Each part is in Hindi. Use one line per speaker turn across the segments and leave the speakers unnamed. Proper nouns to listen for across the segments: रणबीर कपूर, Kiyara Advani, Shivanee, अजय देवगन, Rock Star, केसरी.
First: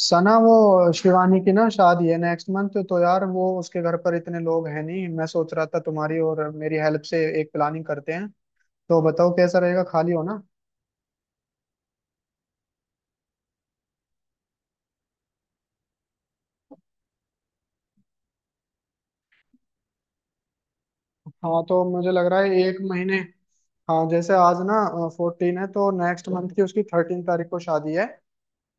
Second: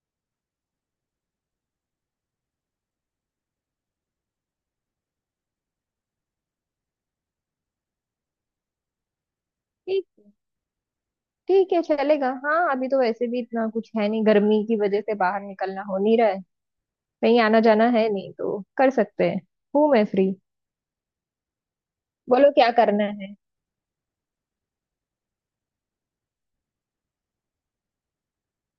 सना, वो शिवानी की ना शादी है नेक्स्ट मंथ। तो यार वो उसके घर पर इतने लोग हैं नहीं, मैं सोच रहा था तुम्हारी और मेरी हेल्प से एक प्लानिंग करते हैं। तो बताओ कैसा रहेगा,
ठीक
खाली हो ना।
ठीक है। चलेगा। हाँ, अभी तो वैसे भी इतना कुछ है नहीं, गर्मी की वजह से बाहर निकलना हो नहीं रहा है। कहीं आना जाना है नहीं तो कर सकते हैं। मैं फ्री।
हाँ तो मुझे लग रहा
बोलो
है
क्या
एक
करना
महीने।
है।
हाँ जैसे आज ना 14 है, तो नेक्स्ट मंथ की उसकी 13 तारीख को शादी है।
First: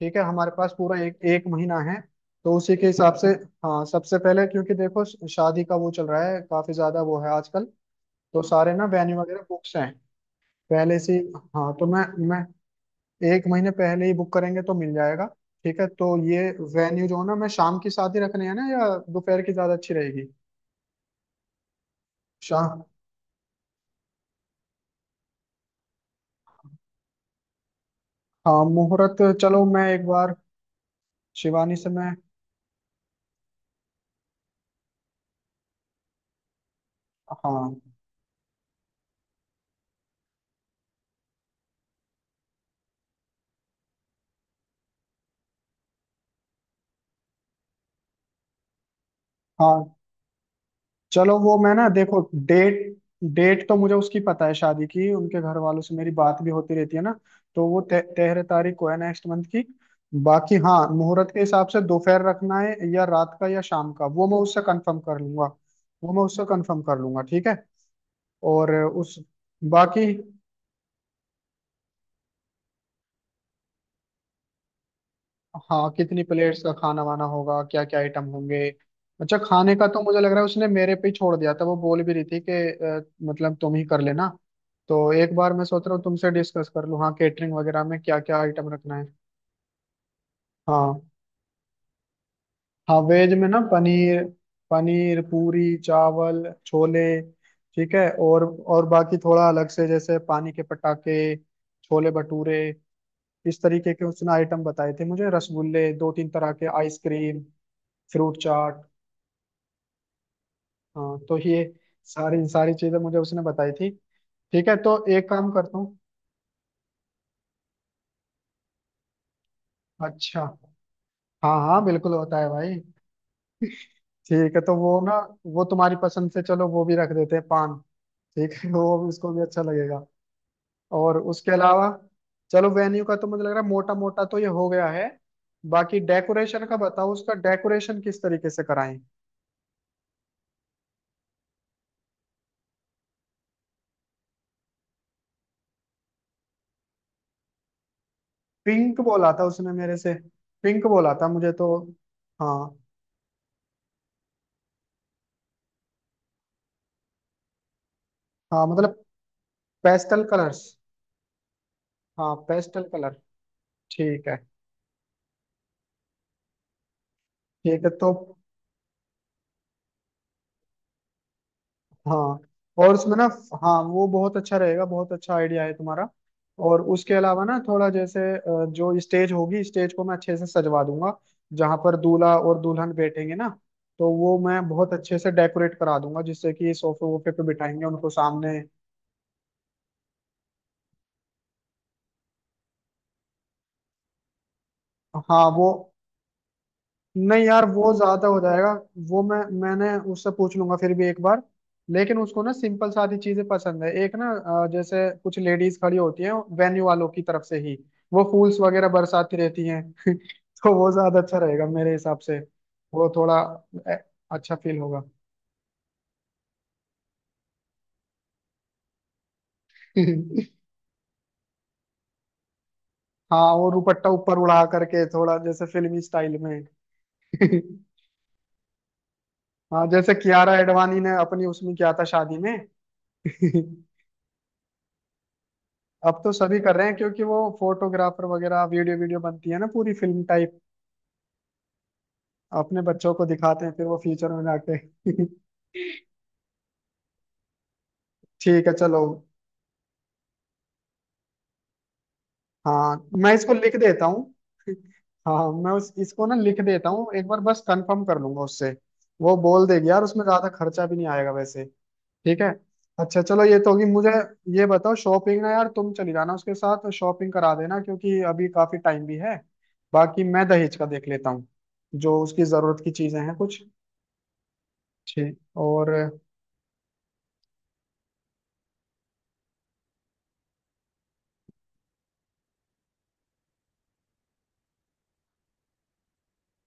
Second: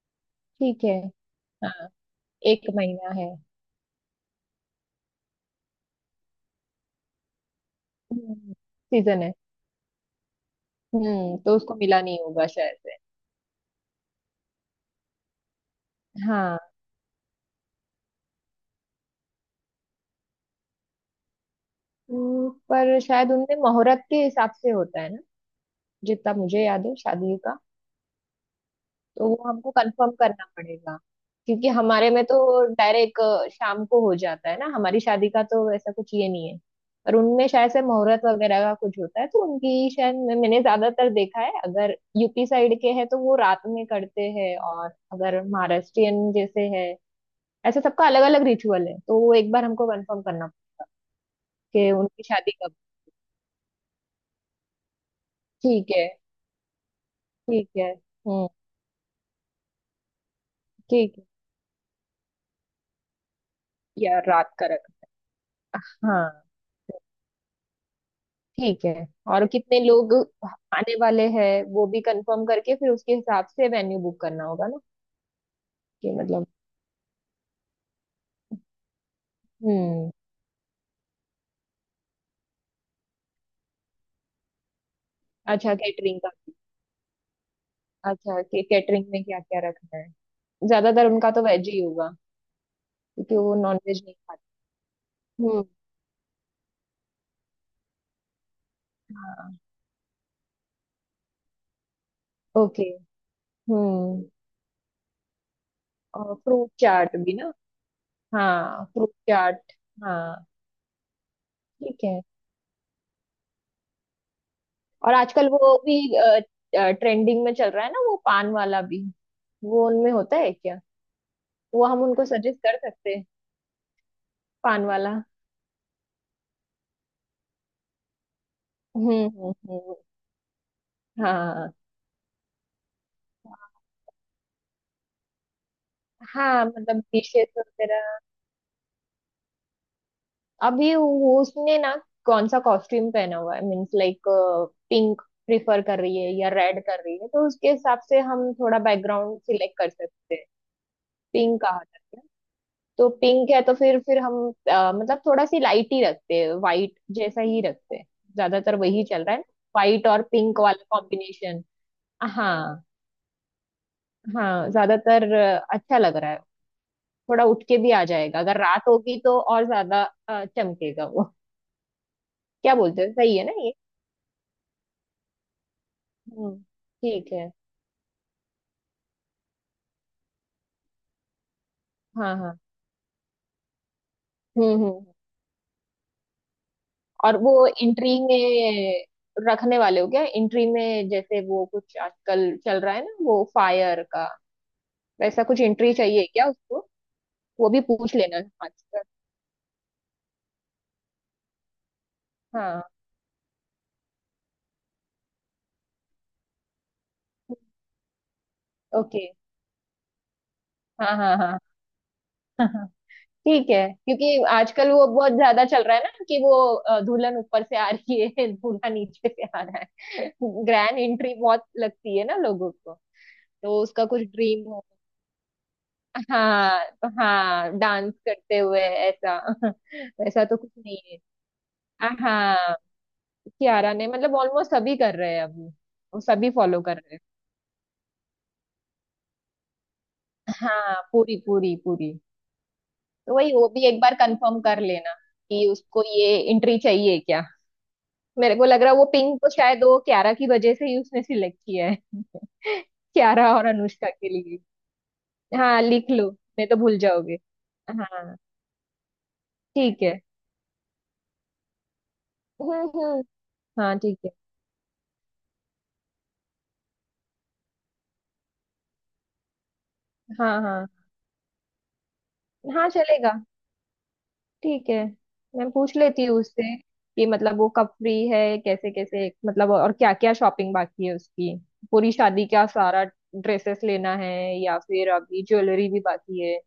ठीक है, हमारे पास
ठीक है।
पूरा एक एक महीना
हाँ,
है। तो
एक
उसी के
महीना
हिसाब से।
है।
हाँ सबसे पहले, क्योंकि देखो शादी का वो चल रहा है काफी ज्यादा, वो है आजकल। तो सारे ना वेन्यू
सीजन है।
वगैरह बुक्स हैं पहले से ही।
तो
हाँ
उसको
तो
मिला
मैं
नहीं
मैं
होगा शायद से।
एक महीने पहले ही बुक करेंगे तो मिल जाएगा। ठीक है तो ये
हाँ।
वेन्यू जो है ना, मैं शाम की शादी रखने है ना या दोपहर की ज्यादा अच्छी रहेगी। शाम।
पर शायद उनमें मुहूर्त के हिसाब से होता है ना। जितना मुझे याद है शादी का,
हाँ मुहूर्त,
तो वो
चलो
हमको
मैं एक
कंफर्म
बार
करना पड़ेगा क्योंकि
शिवानी से मैं।
हमारे में तो डायरेक्ट शाम को हो जाता है ना। हमारी शादी का तो ऐसा कुछ ये नहीं है, पर उनमें शायद
हाँ
से मुहूर्त वगैरह का कुछ होता है। तो उनकी शायद मैंने ज्यादातर देखा है अगर यूपी साइड के हैं तो वो रात में करते हैं, और अगर महाराष्ट्रियन जैसे है, ऐसे सबका अलग अलग रिचुअल है। तो वो एक बार हमको
हाँ,
कंफर्म करना पड़ेगा
चलो वो मैं ना
कि
देखो।
उनकी शादी कब।
डेट, डेट तो मुझे उसकी पता है शादी की, उनके घर वालों
ठीक
से
है।
मेरी बात भी होती रहती है ना। तो
ठीक
वो
है।
13
हम्म।
तारीख को है नेक्स्ट मंथ की। बाकी हाँ,
ठीक है।
मुहूर्त के हिसाब से दोपहर रखना है या रात का या शाम का,
या
वो मैं
रात
उससे
का रख।
कंफर्म कर लूंगा। वो मैं उससे
हाँ।
कंफर्म कर लूंगा ठीक है। और
ठीक है।
उस
और कितने
बाकी,
लोग आने वाले हैं वो भी कंफर्म करके फिर उसके हिसाब से वेन्यू बुक करना होगा ना।
हाँ
कि
कितनी
मतलब।
प्लेट्स का खाना वाना होगा, क्या क्या आइटम होंगे। अच्छा खाने का तो
हम्म।
मुझे लग रहा है उसने मेरे पे ही छोड़ दिया था, वो बोल भी रही थी कि मतलब तुम ही कर लेना। तो एक बार मैं
अच्छा,
सोच रहा हूँ
कैटरिंग
तुमसे
का।
डिस्कस कर लूँ, हाँ केटरिंग वगैरह में क्या क्या
अच्छा, कि
आइटम रखना
कैटरिंग
है।
में क्या क्या रखना है।
हाँ
ज्यादातर उनका तो वेज ही होगा
हाँ, वेज
क्योंकि
में
वो
ना
नॉन वेज नहीं
पनीर,
खाते।
पनीर
हम्म।
पूरी चावल छोले। ठीक है, और बाकी थोड़ा
हाँ।
अलग से जैसे पानी के पटाखे, छोले भटूरे,
ओके।
इस तरीके के
हम्म।
उसने आइटम बताए थे मुझे, रसगुल्ले, दो तीन
और
तरह के
फ्रूट चाट भी
आइसक्रीम,
ना।
फ्रूट चाट।
हाँ, फ्रूट चाट। हाँ।
हाँ तो ये
ठीक है।
सारी सारी चीजें मुझे उसने बताई थी। ठीक है तो
और
एक
आजकल
काम
वो
करता हूँ।
भी ट्रेंडिंग में चल रहा है ना, वो पान वाला भी। वो उनमें होता
अच्छा
है क्या।
हाँ हाँ,
वो हम
बिल्कुल
उनको
होता है
सजेस्ट
भाई।
कर सकते हैं,
ठीक है तो
पान
वो ना,
वाला।
वो तुम्हारी पसंद से, चलो वो भी रख देते हैं पान। ठीक है, वो भी
हम्म,
उसको भी
हम्म,
अच्छा
हम्म।
लगेगा। और उसके
हाँ।
अलावा, चलो वेन्यू का तो मुझे लग रहा है मोटा मोटा तो ये हो गया है। बाकी
हाँ,
डेकोरेशन का
मतलब
बताओ, उसका
डिशेस
डेकोरेशन
वगैरह।
किस तरीके से कराएं।
अभी वो उसने ना कौन सा कॉस्ट्यूम पहना हुआ है, मीन्स लाइक पिंक प्रिफर कर रही है या रेड कर रही है, तो उसके हिसाब से हम थोड़ा
पिंक बोला
बैकग्राउंड
था उसने
सिलेक्ट कर
मेरे से,
सकते हैं।
पिंक बोला था मुझे
पिंक
तो।
कहा जाता है।
हाँ
तो पिंक है तो फिर हम, मतलब थोड़ा सी लाइट ही रखते हैं, वाइट जैसा ही रखते हैं।
हाँ
ज्यादातर
मतलब
वही चल रहा है, वाइट और
पेस्टल
पिंक
कलर्स।
वाला कॉम्बिनेशन।
हाँ पेस्टल
हाँ।
कलर। ठीक है।
हाँ, ज्यादातर अच्छा लग रहा है। थोड़ा उठ के
ठीक है
भी आ
तो
जाएगा अगर रात होगी तो, और ज्यादा चमकेगा वो।
हाँ।
क्या
और
बोलते हैं,
उसमें ना,
सही है ना ये।
हाँ वो बहुत अच्छा रहेगा, बहुत अच्छा आइडिया है तुम्हारा।
हम्म।
और उसके
ठीक है।
अलावा ना थोड़ा जैसे जो स्टेज होगी, स्टेज को मैं अच्छे से सजवा दूंगा, जहां पर दूल्हा
हाँ, हाँ।
और दुल्हन बैठेंगे ना। तो वो मैं
हम्म, हम्म,
बहुत अच्छे से डेकोरेट करा दूंगा, जिससे कि सोफे वोफे
और
पे
वो
बिठाएंगे उनको
एंट्री
सामने।
में रखने वाले हो क्या? एंट्री में जैसे वो कुछ आजकल चल रहा है ना, वो फायर का, वैसा
हाँ
कुछ
वो,
एंट्री चाहिए क्या उसको?
नहीं यार
वो भी
वो
पूछ
ज्यादा
लेना।
हो जाएगा।
आजकल।
वो मैंने उससे पूछ लूंगा फिर भी एक बार। लेकिन उसको ना
हाँ।
सिंपल सादी चीजें पसंद है एक ना। जैसे कुछ लेडीज खड़ी होती हैं वेन्यू वालों की तरफ से ही, वो फूल्स वगैरह
ओके।
बरसाती रहती हैं तो वो
हाँ,
ज्यादा अच्छा
हाँ,
रहेगा मेरे हिसाब से।
हाँ।
वो थोड़ा
ठीक है।
अ,
क्योंकि
अच्छा फील
आजकल
होगा।
वो बहुत ज्यादा चल रहा है ना कि वो दुल्हन ऊपर से आ रही है दूल्हा नीचे से आ रहा है ग्रैंड एंट्री, बहुत लगती है ना लोगों को।
हाँ वो
तो उसका
दुपट्टा
कुछ
ऊपर उड़ा
ड्रीम हो।
करके थोड़ा जैसे फिल्मी स्टाइल में।
हाँ तो हाँ, डांस करते हुए ऐसा।
हाँ जैसे
वैसा
कियारा
तो कुछ नहीं
एडवाणी ने
है।
अपनी उसमें किया था शादी में।
हाँ। कियारा ने मतलब ऑलमोस्ट सभी कर रहे हैं अभी।
अब
वो
तो
सभी
सभी कर
फॉलो
रहे हैं,
कर रहे हैं।
क्योंकि वो फोटोग्राफर वगैरह वीडियो वीडियो बनती है ना, पूरी फिल्म टाइप।
हाँ, पूरी पूरी पूरी।
अपने बच्चों को
तो वही
दिखाते
वो
हैं फिर
भी
वो
एक बार
फ्यूचर में
कंफर्म
जाके।
कर लेना कि उसको ये एंट्री चाहिए क्या। मेरे को
ठीक है
लग रहा है
चलो।
वो पिंक तो शायद वो क्यारा की वजह से ही उसने सिलेक्ट किया है।
हाँ मैं
क्यारा
इसको
और
लिख देता
अनुष्का
हूँ।
के लिए।
हाँ मैं
हाँ,
उस
लिख
इसको
लो,
ना लिख
नहीं तो
देता
भूल
हूँ एक
जाओगे।
बार, बस कंफर्म कर
हाँ।
लूंगा उससे। वो बोल देगी यार,
ठीक है।
उसमें ज्यादा खर्चा भी नहीं आएगा वैसे। ठीक है।
हम्म,
अच्छा
हम्म।
चलो ये तो होगी
हाँ,
मुझे।
ठीक है।
ये बताओ शॉपिंग ना, यार तुम चली जाना उसके साथ, शॉपिंग करा देना, क्योंकि अभी काफी टाइम भी है। बाकी मैं
हाँ,
दहेज का
हाँ,
देख लेता हूँ, जो उसकी जरूरत
हाँ,
की चीजें
चलेगा।
हैं कुछ।
ठीक है,
ठीक।
मैं
और
पूछ लेती हूँ उससे कि मतलब वो कब फ्री है, कैसे कैसे, मतलब और क्या क्या शॉपिंग बाकी है उसकी। पूरी शादी का सारा ड्रेसेस लेना है, या फिर अभी ज्वेलरी भी बाकी है,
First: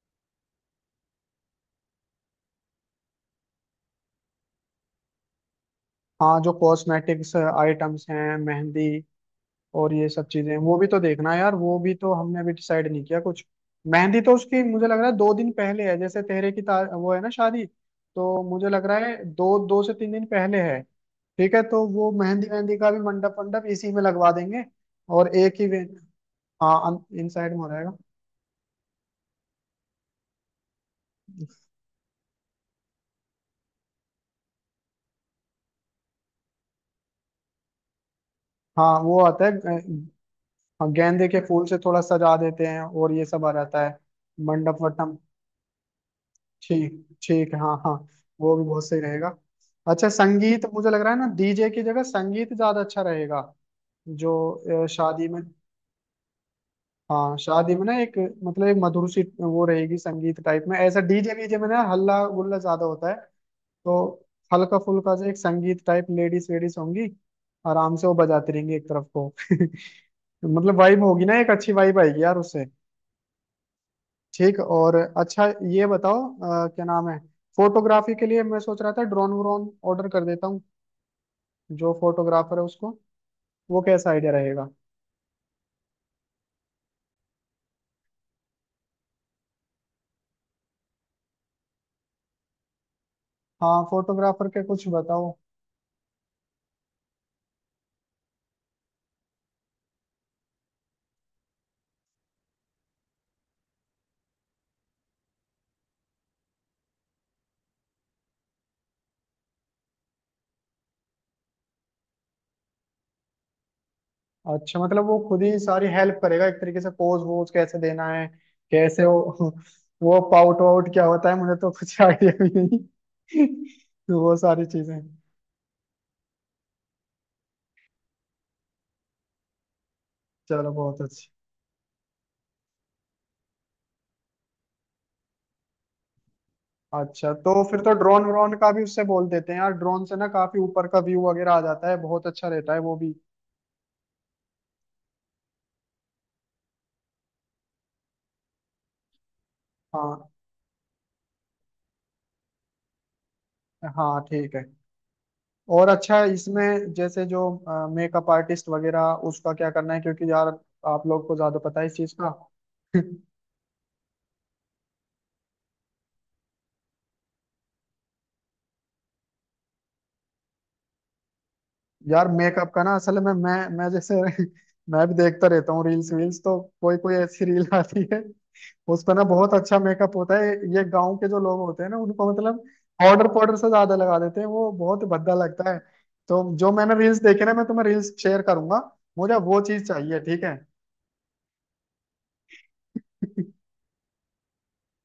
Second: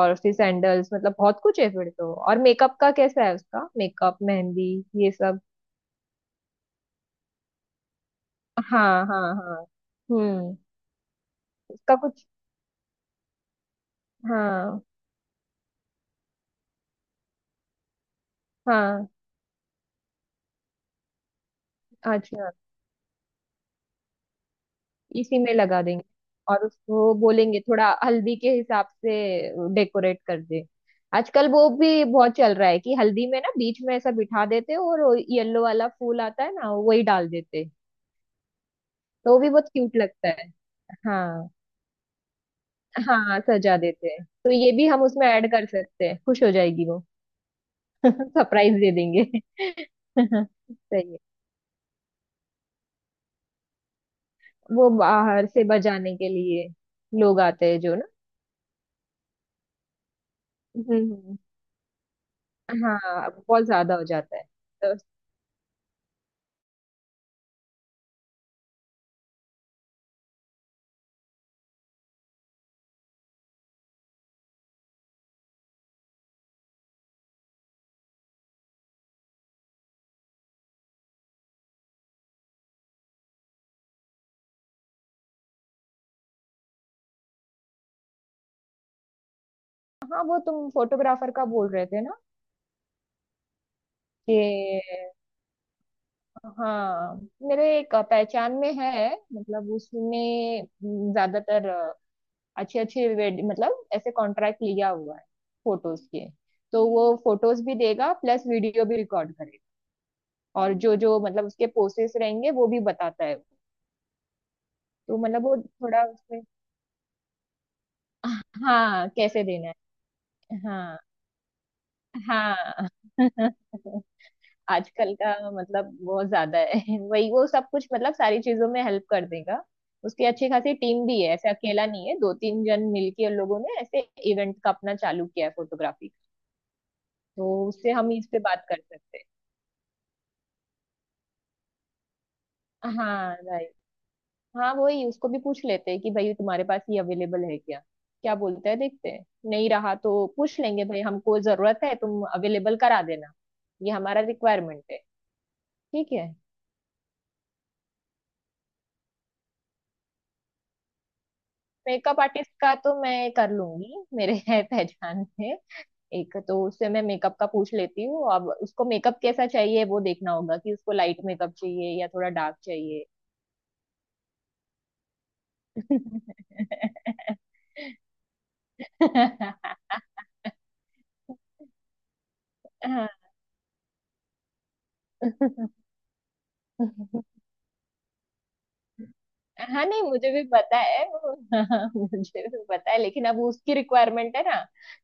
और फिर सैंडल्स, मतलब बहुत कुछ है फिर तो। और मेकअप का कैसा है उसका, मेकअप, मेहंदी, ये सब।
हाँ, जो कॉस्मेटिक्स आइटम्स हैं, मेहंदी,
हाँ, हाँ, हाँ।
और ये सब चीजें
हम्म।
वो भी तो देखना है यार, वो भी
उसका
तो
कुछ।
हमने अभी डिसाइड नहीं किया कुछ। मेहंदी तो उसकी
हाँ,
मुझे लग रहा है 2 दिन पहले है, जैसे वो है ना शादी, तो मुझे लग रहा
हाँ।
है दो 2 से 3 दिन पहले है। ठीक है तो वो मेहंदी
अच्छा।
मेहंदी का भी मंडप मंडप इसी में लगवा देंगे। और
इसी में
एक ही
लगा देंगे। और
हाँ
उसको
इन साइड में
बोलेंगे
हो
थोड़ा
जाएगा।
हल्दी के हिसाब से डेकोरेट कर दे। आजकल वो भी बहुत चल रहा है कि हल्दी में ना बीच में ऐसा बिठा देते हैं और येलो वाला फूल आता है ना वही डाल देते हैं।
हाँ वो
तो वो
आता
भी
है
बहुत क्यूट लगता है।
हाँ, गेंदे के
हाँ।
फूल से थोड़ा सजा देते हैं और ये
हाँ,
सब आ
सजा
जाता है।
देते हैं तो ये
मंडप
भी हम
वटम
उसमें ऐड कर सकते हैं, खुश हो जाएगी वो।
ठीक, ठीक है, हाँ हाँ। वो भी
सरप्राइज
बहुत
दे
सही
देंगे।
रहेगा। अच्छा संगीत, मुझे लग
सही
रहा
है।
है ना डीजे की जगह संगीत ज्यादा अच्छा रहेगा। जो
वो
शादी में,
बाहर से बजाने के लिए
हाँ
लोग आते
शादी
हैं
में
जो
ना
ना।
एक, मतलब एक मधुर सी वो रहेगी, संगीत टाइप में। ऐसा डीजे
हम्म।
वीजे में ना हल्ला गुल्ला ज्यादा होता है।
हाँ, बहुत
तो
ज्यादा हो जाता है।
हल्का
तो।
फुल्का जो एक संगीत टाइप, लेडीज वेडीज होंगी, आराम से वो बजाती रहेंगी एक तरफ को मतलब वाइब होगी ना, एक अच्छी वाइब आएगी यार उससे। ठीक और अच्छा, ये बताओ क्या नाम है, फोटोग्राफी के लिए मैं सोच रहा था ड्रोन व्रोन ऑर्डर कर देता हूँ, जो फोटोग्राफर है उसको। वो कैसा आइडिया रहेगा।
हाँ, वो तुम फोटोग्राफर का बोल रहे थे ना
हाँ फोटोग्राफर के
कि।
कुछ बताओ।
हाँ, मेरे एक पहचान में है, मतलब उसने ज्यादातर अच्छे अच्छे, मतलब ऐसे कॉन्ट्रैक्ट लिया हुआ है फोटोज के। तो वो फोटोज भी देगा प्लस वीडियो भी रिकॉर्ड करेगा, और जो जो मतलब उसके पोसेस रहेंगे वो भी बताता है।
अच्छा मतलब वो
तो
खुद
मतलब वो
ही सारी
थोड़ा
हेल्प
उसमें,
करेगा एक तरीके से, पोज वोज कैसे देना है, कैसे
हाँ, कैसे
वो
देना
वो
है।
पाउट वाउट
हाँ,
क्या होता है, मुझे तो कुछ आइडिया भी
हाँ।
नहीं तो वो सारी चीजें।
आजकल का मतलब बहुत ज्यादा है। वही वो सब कुछ, मतलब सारी चीजों में हेल्प कर देगा। उसकी अच्छी
चलो
खासी
बहुत
टीम भी
अच्छी।
है, ऐसे अकेला नहीं है। दो तीन जन मिलके उन लोगों ने ऐसे इवेंट का अपना चालू किया है, फोटोग्राफी।
अच्छा तो
तो
फिर तो
उससे हम
ड्रोन
इस पे
व्रोन
बात
का
कर
भी उससे
सकते हैं।
बोल देते हैं यार, ड्रोन से ना काफी ऊपर का व्यू वगैरह आ जाता है, बहुत अच्छा रहता है वो भी।
हाँ, राइट। हाँ, वही उसको भी पूछ लेते हैं कि भाई तुम्हारे पास ये अवेलेबल है क्या, क्या बोलता है, देखते हैं। नहीं रहा तो
हाँ
पूछ लेंगे, भाई हमको जरूरत है, तुम अवेलेबल करा देना, ये
हाँ
हमारा
ठीक है।
रिक्वायरमेंट है।
और
ठीक
अच्छा
है।
है, इसमें जैसे जो मेकअप आर्टिस्ट वगैरह, उसका क्या करना है, क्योंकि यार आप लोग को ज्यादा पता है इस चीज
मेकअप
का।
आर्टिस्ट का तो मैं कर लूंगी, मेरे है पहचान में एक। तो उससे मैं मेकअप का पूछ लेती हूँ। अब उसको मेकअप कैसा चाहिए वो देखना होगा, कि उसको लाइट मेकअप चाहिए या
यार
थोड़ा डार्क
मेकअप का ना,
चाहिए।
असल में मैं जैसे मैं भी देखता रहता हूँ रील्स वील्स, तो कोई कोई ऐसी रील आती है, उस पर ना बहुत अच्छा मेकअप होता है। ये गांव के जो लोग होते हैं ना, उनको मतलब
हाँ,
पाउडर पाउडर से ज्यादा लगा देते हैं, वो बहुत भद्दा लगता है। तो जो मैंने रील्स देखे ना, मैं तुम्हें रील्स शेयर करूंगा, मुझे वो
हाँ,
चीज
नहीं,
चाहिए
मुझे
ठीक
भी
है।
पता है वो। हाँ, मुझे भी पता है, लेकिन अब उसकी रिक्वायरमेंट है ना।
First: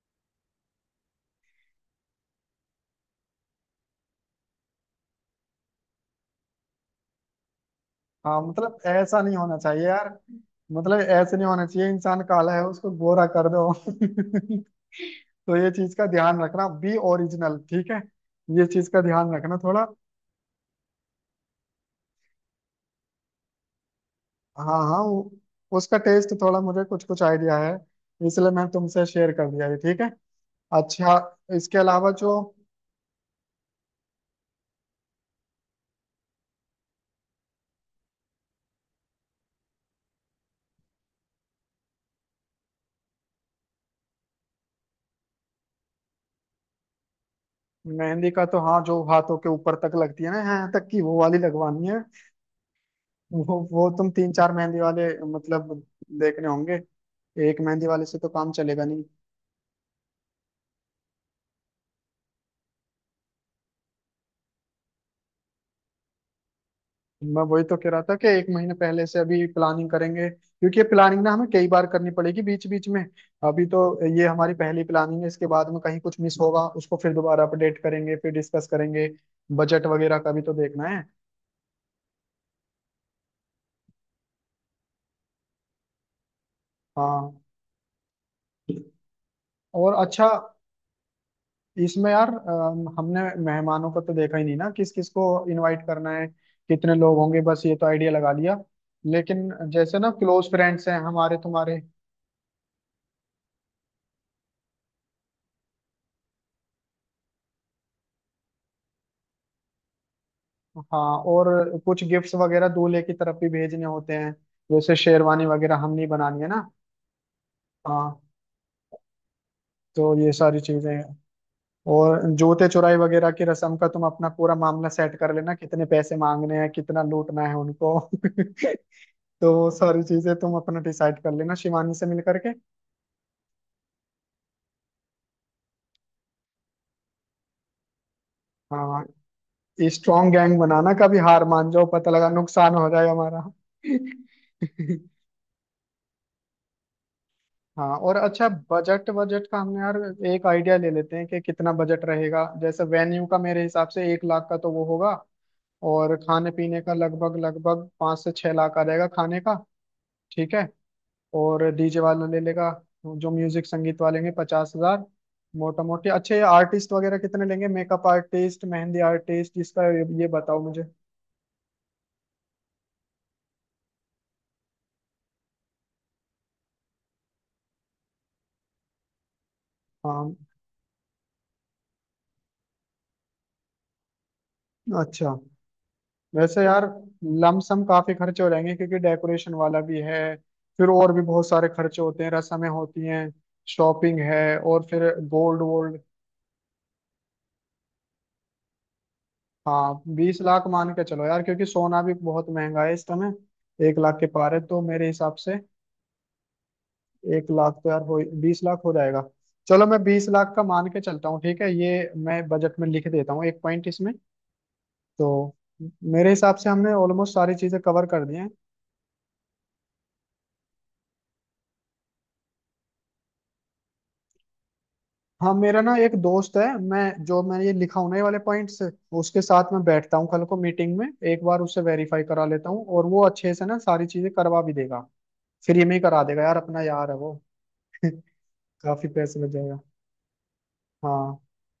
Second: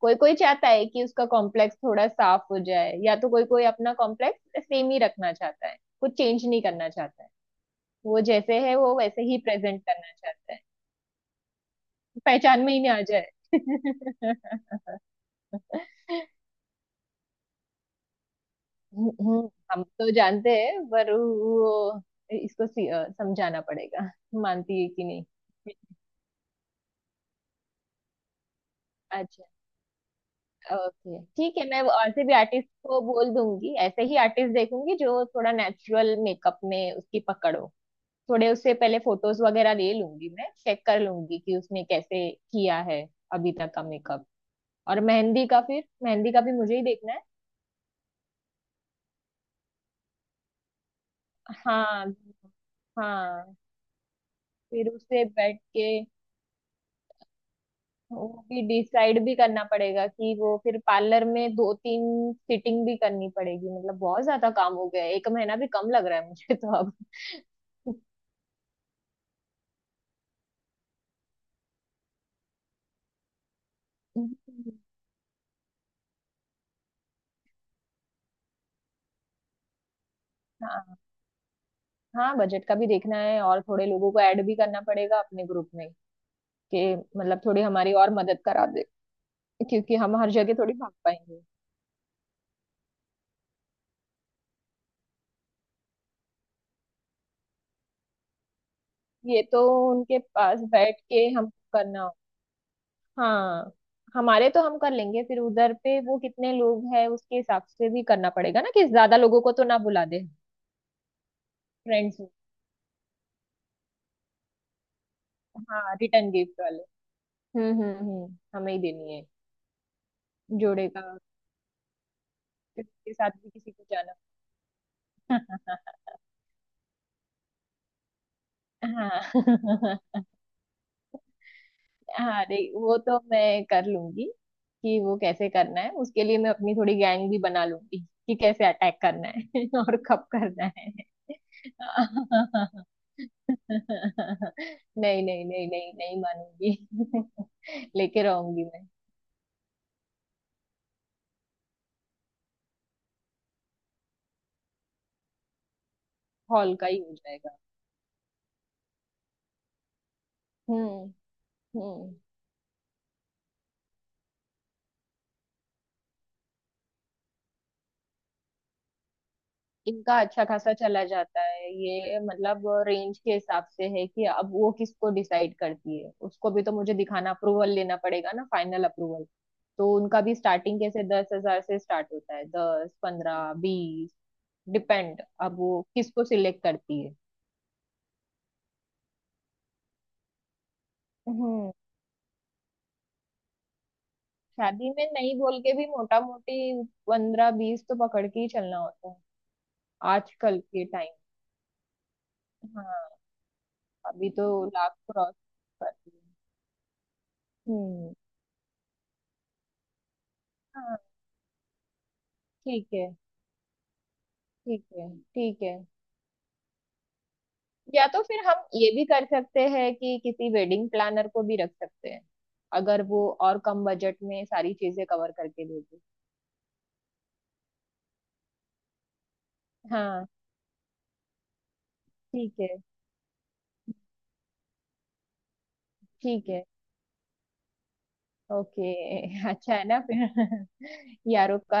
कोई कोई चाहता है कि उसका कॉम्प्लेक्स थोड़ा साफ हो जाए, या तो कोई कोई अपना कॉम्प्लेक्स सेम ही रखना चाहता है, कुछ चेंज नहीं करना चाहता है। वो
हाँ
जैसे है
मतलब
वो
ऐसा
वैसे
नहीं
ही
होना
प्रेजेंट
चाहिए यार,
करना चाहता है।
मतलब ऐसे नहीं होना चाहिए, इंसान काला
पहचान
है
में ही
उसको
ना आ
गोरा
जाए।
कर दो तो ये चीज का ध्यान रखना, बी ओरिजिनल ठीक है। ये चीज का ध्यान रखना
हम
थोड़ा।
तो जानते हैं, पर वो इसको समझाना पड़ेगा,
हाँ
मानती है
हाँ
कि नहीं।
वो, उसका टेस्ट थोड़ा मुझे कुछ कुछ आइडिया है, इसलिए मैं तुमसे शेयर
अच्छा।
कर दिया ये ठीक है। अच्छा,
ओके, ठीक है,
इसके
मैं वो
अलावा
और से भी
जो
आर्टिस्ट को बोल दूंगी, ऐसे ही आर्टिस्ट देखूंगी जो थोड़ा नेचुरल मेकअप में उसकी पकड़ हो। थोड़े उससे पहले फोटोज वगैरह ले लूंगी, मैं चेक कर लूंगी कि उसने कैसे किया है अभी तक का मेकअप। और मेहंदी का, फिर मेहंदी का भी मुझे ही देखना है।
मेहंदी का तो, हाँ जो हाथों के ऊपर तक लगती है ना, यहाँ तक की वो वाली लगवानी है।
हाँ, हाँ।
वो तुम 3-4 मेहंदी
फिर
वाले,
उससे बैठ
मतलब
के
देखने होंगे, एक मेहंदी वाले से
वो
तो काम
भी
चलेगा नहीं।
डिसाइड भी करना पड़ेगा, कि वो फिर पार्लर में दो तीन सिटिंग भी करनी पड़ेगी। मतलब बहुत ज्यादा काम हो गया है। एक महीना भी कम लग रहा है मुझे तो अब।
मैं वही तो कह रहा था कि एक महीने पहले से अभी प्लानिंग करेंगे, क्योंकि ये प्लानिंग ना हमें कई बार करनी पड़ेगी बीच बीच में। अभी तो ये हमारी
हाँ।
पहली प्लानिंग है, इसके बाद में कहीं कुछ मिस होगा, उसको फिर दोबारा अपडेट करेंगे फिर डिस्कस करेंगे। बजट वगैरह का भी तो देखना है।
हाँ, बजट का भी देखना है, और थोड़े लोगों को ऐड भी करना पड़ेगा अपने ग्रुप में, कि
हाँ
मतलब थोड़ी हमारी और मदद करा दे,
और
क्योंकि हम
अच्छा,
हर जगह थोड़ी भाग पाएंगे।
इसमें यार हमने मेहमानों को तो देखा ही नहीं ना, किस किस को इनवाइट करना है, कितने लोग होंगे, बस ये तो आइडिया लगा लिया।
ये
लेकिन
तो
जैसे ना
उनके
क्लोज
पास
फ्रेंड्स हैं
बैठ के
हमारे
हम
तुम्हारे।
करना हो। हाँ, हमारे तो हम कर लेंगे, फिर उधर पे वो कितने लोग हैं उसके हिसाब से भी करना पड़ेगा ना कि ज्यादा लोगों को तो ना बुला दे।
हाँ और कुछ
फ्रेंड्स।
गिफ्ट्स वगैरह दूल्हे की तरफ भी भेजने होते हैं, जैसे शेरवानी वगैरह हम
हाँ,
नहीं
रिटर्न
बनानी है ना।
गिफ्ट वाले। हम्म, हम्म,
हाँ
हम्म, हमें ही देनी है।
तो ये सारी
जोड़े
चीजें
का।
हैं। और जूते
फिर
चुराई
उसके साथ
वगैरह की
भी किसी
रस्म
को
का तुम
जाना।
अपना पूरा मामला सेट कर लेना, कितने पैसे मांगने हैं, कितना लूटना है उनको तो वो
हाँ।
सारी चीजें तुम अपना डिसाइड कर लेना शिवानी से मिल
हाँ,
करके।
अरे वो तो मैं कर लूंगी। कि वो कैसे करना है उसके लिए मैं अपनी थोड़ी गैंग भी बना लूंगी, कि कैसे अटैक
हाँ
करना है और कब
स्ट्रॉन्ग गैंग
करना है।
बनाना, कभी हार मान जाओ पता लगा नुकसान हो जाए हमारा।
नहीं, नहीं, नहीं, नहीं, नहीं मानूंगी।
हाँ और
लेके
अच्छा,
रहूंगी मैं।
बजट बजट का हमने यार एक आइडिया ले लेते हैं कि कितना बजट रहेगा। जैसे वेन्यू का मेरे हिसाब से 1 लाख का तो वो होगा, और खाने
हॉल
पीने
का
का
ही हो
लगभग
जाएगा।
लगभग 5 से 6 लाख आ जाएगा खाने का। ठीक है।
हम्म।
और डीजे
हम्म।
वाला ले लेगा, जो म्यूजिक संगीत वाले लेंगे, 50,000। मोटा मोटी अच्छे आर्टिस्ट वगैरह कितने लेंगे, मेकअप आर्टिस्ट, मेहंदी आर्टिस्ट, इसका
इनका
ये
अच्छा
बताओ
खासा
मुझे।
चला जाता है। ये मतलब रेंज के हिसाब से है, कि अब वो किसको डिसाइड करती है। उसको भी तो मुझे दिखाना, अप्रूवल लेना पड़ेगा ना, फाइनल अप्रूवल। तो उनका भी
हाँ
स्टार्टिंग कैसे 10,000 से स्टार्ट होता है, दस पंद्रह बीस डिपेंड।
अच्छा,
अब वो किसको सिलेक्ट
वैसे यार
करती है।
लमसम काफी खर्चे हो जाएंगे, क्योंकि डेकोरेशन वाला भी है, फिर और भी बहुत सारे
हम्म।
खर्चे होते हैं, रस्में होती हैं, शॉपिंग है, और
शादी
फिर
में नहीं बोल
गोल्ड
के भी
वोल्ड।
मोटा मोटी पंद्रह बीस तो पकड़ के ही चलना होता है।
हाँ बीस
आजकल
लाख
के
मान के
टाइम।
चलो यार, क्योंकि सोना भी बहुत महंगा है इस
हाँ,
समय, 1 लाख के
अभी तो
पार है तो
लाख
मेरे
क्रॉस
हिसाब से।
कर दिए।
एक लाख तो यार
हम्म।
हो, 20 लाख हो जाएगा। चलो मैं 20 लाख का मान
हाँ,
के चलता हूँ ठीक है, ये मैं बजट में
ठीक है।
लिख देता हूँ एक पॉइंट इसमें।
ठीक है।
तो
ठीक है।
मेरे हिसाब से हमने ऑलमोस्ट सारी चीजें कवर
या तो
कर दी
फिर
हैं।
हम ये भी कर सकते हैं कि किसी वेडिंग प्लानर को भी रख सकते हैं, अगर वो और कम बजट में सारी चीजें कवर
हाँ
करके दे
मेरा ना
दे।
एक दोस्त है, मैं जो मैंने ये लिखा हूं ना ये वाले पॉइंट्स, उसके साथ मैं बैठता
हाँ।
हूँ कल को मीटिंग में, एक बार उससे वेरीफाई करा
ठीक है।
लेता हूँ, और वो अच्छे से ना सारी चीजें करवा भी देगा। फ्री में ही करा देगा
ठीक
यार,
है।
अपना यार है वो
ओके।
काफी पैसे लग
अच्छा
जाएगा।
है ना फिर।
हाँ
यारों का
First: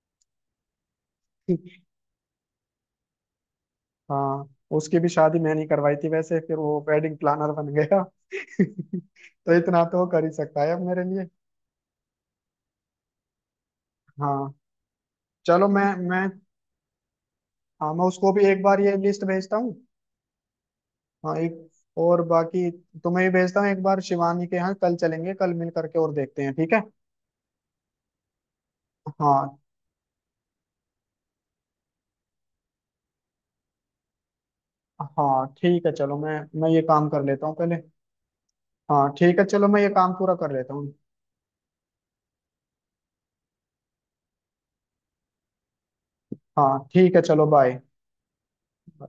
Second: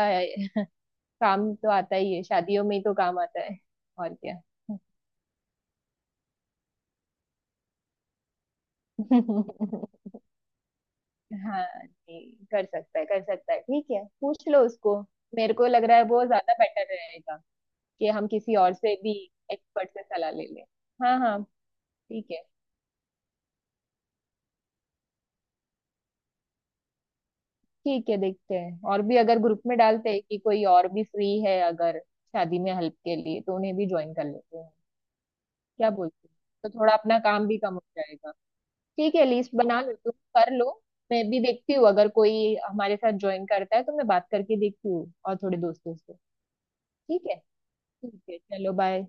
काम तो आता ही है, शादियों में ही तो काम आता है। और क्या।
हाँ, उसकी भी शादी मैंने ही करवाई थी वैसे, फिर वो वेडिंग प्लानर बन गया तो इतना तो वो कर ही सकता है अब मेरे लिए।
हाँ जी। कर सकता है, कर सकता है, ठीक है, पूछ
हाँ
लो उसको। मेरे को
चलो
लग रहा है वो
मैं,
ज्यादा बेटर रहेगा,
हाँ मैं
कि हम
उसको भी
किसी
एक
और
बार ये
से भी,
लिस्ट भेजता हूँ।
एक्सपर्ट से सलाह ले लें। हाँ,
हाँ
हाँ।
एक और
ठीक है।
बाकी, तुम्हें भी भेजता हूँ एक बार, शिवानी के यहाँ कल चलेंगे कल मिल करके और देखते हैं ठीक है।
ठीक है, देखते हैं, और भी अगर
हाँ
ग्रुप में डालते हैं कि कोई और भी फ्री है अगर शादी में हेल्प के लिए तो उन्हें भी ज्वाइन कर लेते हैं।
हाँ ठीक
क्या
है, चलो
बोलते हैं,
मैं
तो
ये
थोड़ा
काम
अपना
कर
काम
लेता हूँ
भी कम
पहले।
हो जाएगा।
हाँ
ठीक है,
ठीक है
लिस्ट
चलो
बना
मैं ये
लो तुम,
काम पूरा कर
कर लो।
लेता हूँ।
मैं भी देखती हूँ अगर कोई हमारे साथ ज्वाइन करता है तो मैं बात करके देखती हूँ और थोड़े दोस्तों से।
हाँ ठीक है
ठीक है।
चलो बाय।
ठीक है, चलो बाय।